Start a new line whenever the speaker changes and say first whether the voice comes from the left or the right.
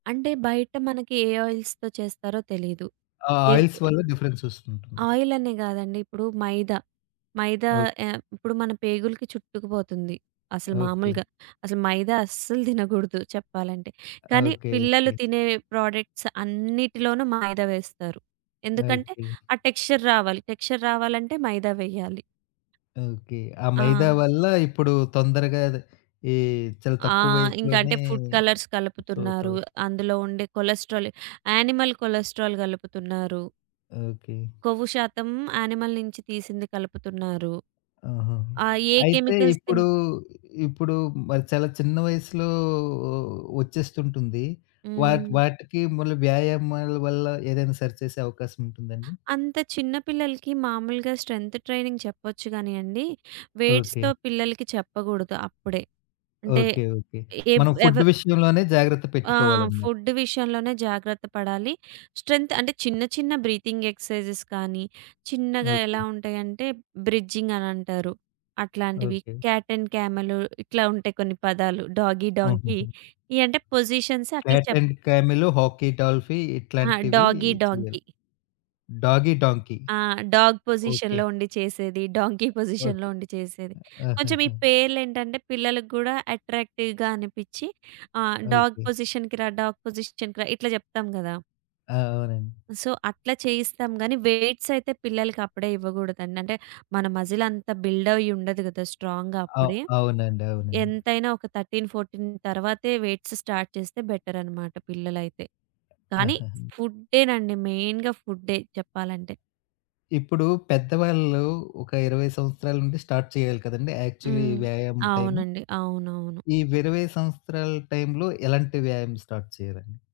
right: అంటే బయట మనకి ఏ ఆయిల్స్‌తో చేస్తారో తెలీదు.
left: ఆ
right: ఏ
left: ఆయిల్స్
right: ఆ
left: వల్ల డిఫరెన్స్ వస్తూ ఉంటుంది.
right: ఆయిలనే గాదండి ఇప్పుడు మైదా, మైదా
left: ఓ
right: ఆహ్, ఇప్పుడు మన పేగులకి చుట్టుకు పోతుంది. అసలు
left: ఓకే.
right: మామూలుగా అసలు మైదా అస్సలు తినగూడదు చెప్పాలంటే. కానీ
left: ఓకే.
right: పిల్లలు
left: ఓకే.
right: తినే ప్రోడక్ట్స్ అన్నిటిలోనూ మైదా వేస్తారు. ఎందుకంటే
left: ఓకే.
right: ఆ టెక్స్చర్ రావాలి. టెక్స్చర్ రావాలంటే మైదా వేయాలి.
left: ఓకే. ఆ మైదా
right: ఆ!
left: వల్ల ఇప్పుడు తొందరగాదా ఈ చాలా
right: ఆ!
left: తక్కువ
right: ఇంక అంటే
left: వయసులోనే.
right: ఫుడ్ కలర్స్ కలుపుతున్నారు.
left: సొతౌట్
right: అందులో ఉండే కొలెస్టెరాల్ యానిమల్ కొలెస్టెరాల్ గలుపుతున్నారు.
left: ఓకే.
right: కొవ్వు శాతం యానిమల్ నించి తీసింది కలుపుతున్నారు.
left: ఆహా!
right: ఆహ్, ఏ
left: అయితే
right: కెమికల్స్ తిన్
left: ఇప్పుడు, ఇప్పుడు మరి చాలా చిన్న వయస్సులో ఒచ్చేస్తుంటుంది. వాటి
right: హ్మ్.
left: వాటికి మళ్ళీ వ్యాయామాల వల్ల ఏదైనా సరిచేసే అవకాశముంటుందాండి?
right: అంత చిన్న పిల్లలకి మామూలుగా స్ట్రెంత్ ట్రైనింగ్ చెప్పొచ్చు గానియండి వెయిట్స్‌తో
left: ఓకే.
right: పిల్లలకి చెప్పగూడదు అప్పుడే. అంటే
left: ఓకే. ఓకే.
right: ఏవ్
left: మనం ఫుడ్
right: ఎవరు
left: విషయంలోనే జాగ్రత్త
right: ఆ!
left: పెట్టుకోవాలన్నమాట.
right: ఫుడ్ విషయంలోనే జాగ్రత్త పడాలి. స్ట్రెంత్ అంటే చిన్న చిన్న బ్రీతింగ్ ఎక్సర్సైజెస్ కానీ, చిన్నగా
left: ఓకే.
right: ఎలా ఉంటాయంటే బ్రిడ్జింగ్ అనంటారు. అట్లాంటివి.
left: ఓకే.
right: కాట్ అండ్ కామెల్ ఇట్లా ఉంటాయి. కొన్ని పదాలు డాగీ డాంకీ
left: హుహుహు.
right: ఇయంటే పొజిషన్స్ అట్లా
left: కాట్
right: చెప్
left: అండ్ కామల్, హాకీ డాల్ఫీ
right: ఆ!
left: ఇట్లాంటివి
right: డాగీ
left: చేయాలి.
right: డాంకీ.
left: డాగీ డాంకీ
right: ఆ! Dog
left: okay.
right: పొజిషన్‌లో ఉండి చేసేది, డాంకీ పొజిషన్‌లో
left: ఓకే.
right: ఉండి చేసేది. కొంచెం ఈ
left: ఆహాహా!
right: పేర్లేంటంటే పిల్లల గూడా అట్రాక్టివ్‌గా అనిపిచ్చి ఆ! Dog
left: okay.
right: పొజిషన్‌కి‌రా, డాగ్ పొజిషన్‌కి‌రా ఇట్లా జెప్తాం గదా!
left: ఆ! అవునండి.
right: సో అట్లా చేయిస్తాం గాని, వెయిట్సయితే పిల్లలకప్పుడే ఇవ్వగూడదండి. అంటే మన మజిలంతా బిల్డ్ అయుండదు గదా! స్ట్రాంగ్‌గా
left: అ
right: అప్పుడే.
left: అవునండి. అవునండి.
right: ఎంతైనా ఒక 13, 14 తర్వాతే వెయిట్స్ స్టార్ట్ చేస్తే బెటరన్నమాట పిల్లలైతే. కానీ
left: ఆహాహా!
right: ఫుడ్డెనండి మెయిన్‌గా ఫుడ్డె చెప్పాలంటే.
left: ఇప్పుడు పెద్దవాళ్ళు ఒక 20 సంవత్సరాల నుండి స్టార్ట్ చేయాలి కదండీ! యాక్చువలి
right: హ్మ్.
left: వ్యాయామం టైము.
right: అవునండి. అవునవును.
left: ఈ 20 సంవత్సరాల టైములో ఎలాంటి వ్యాయామం స్టార్ట్ చేయాలండి?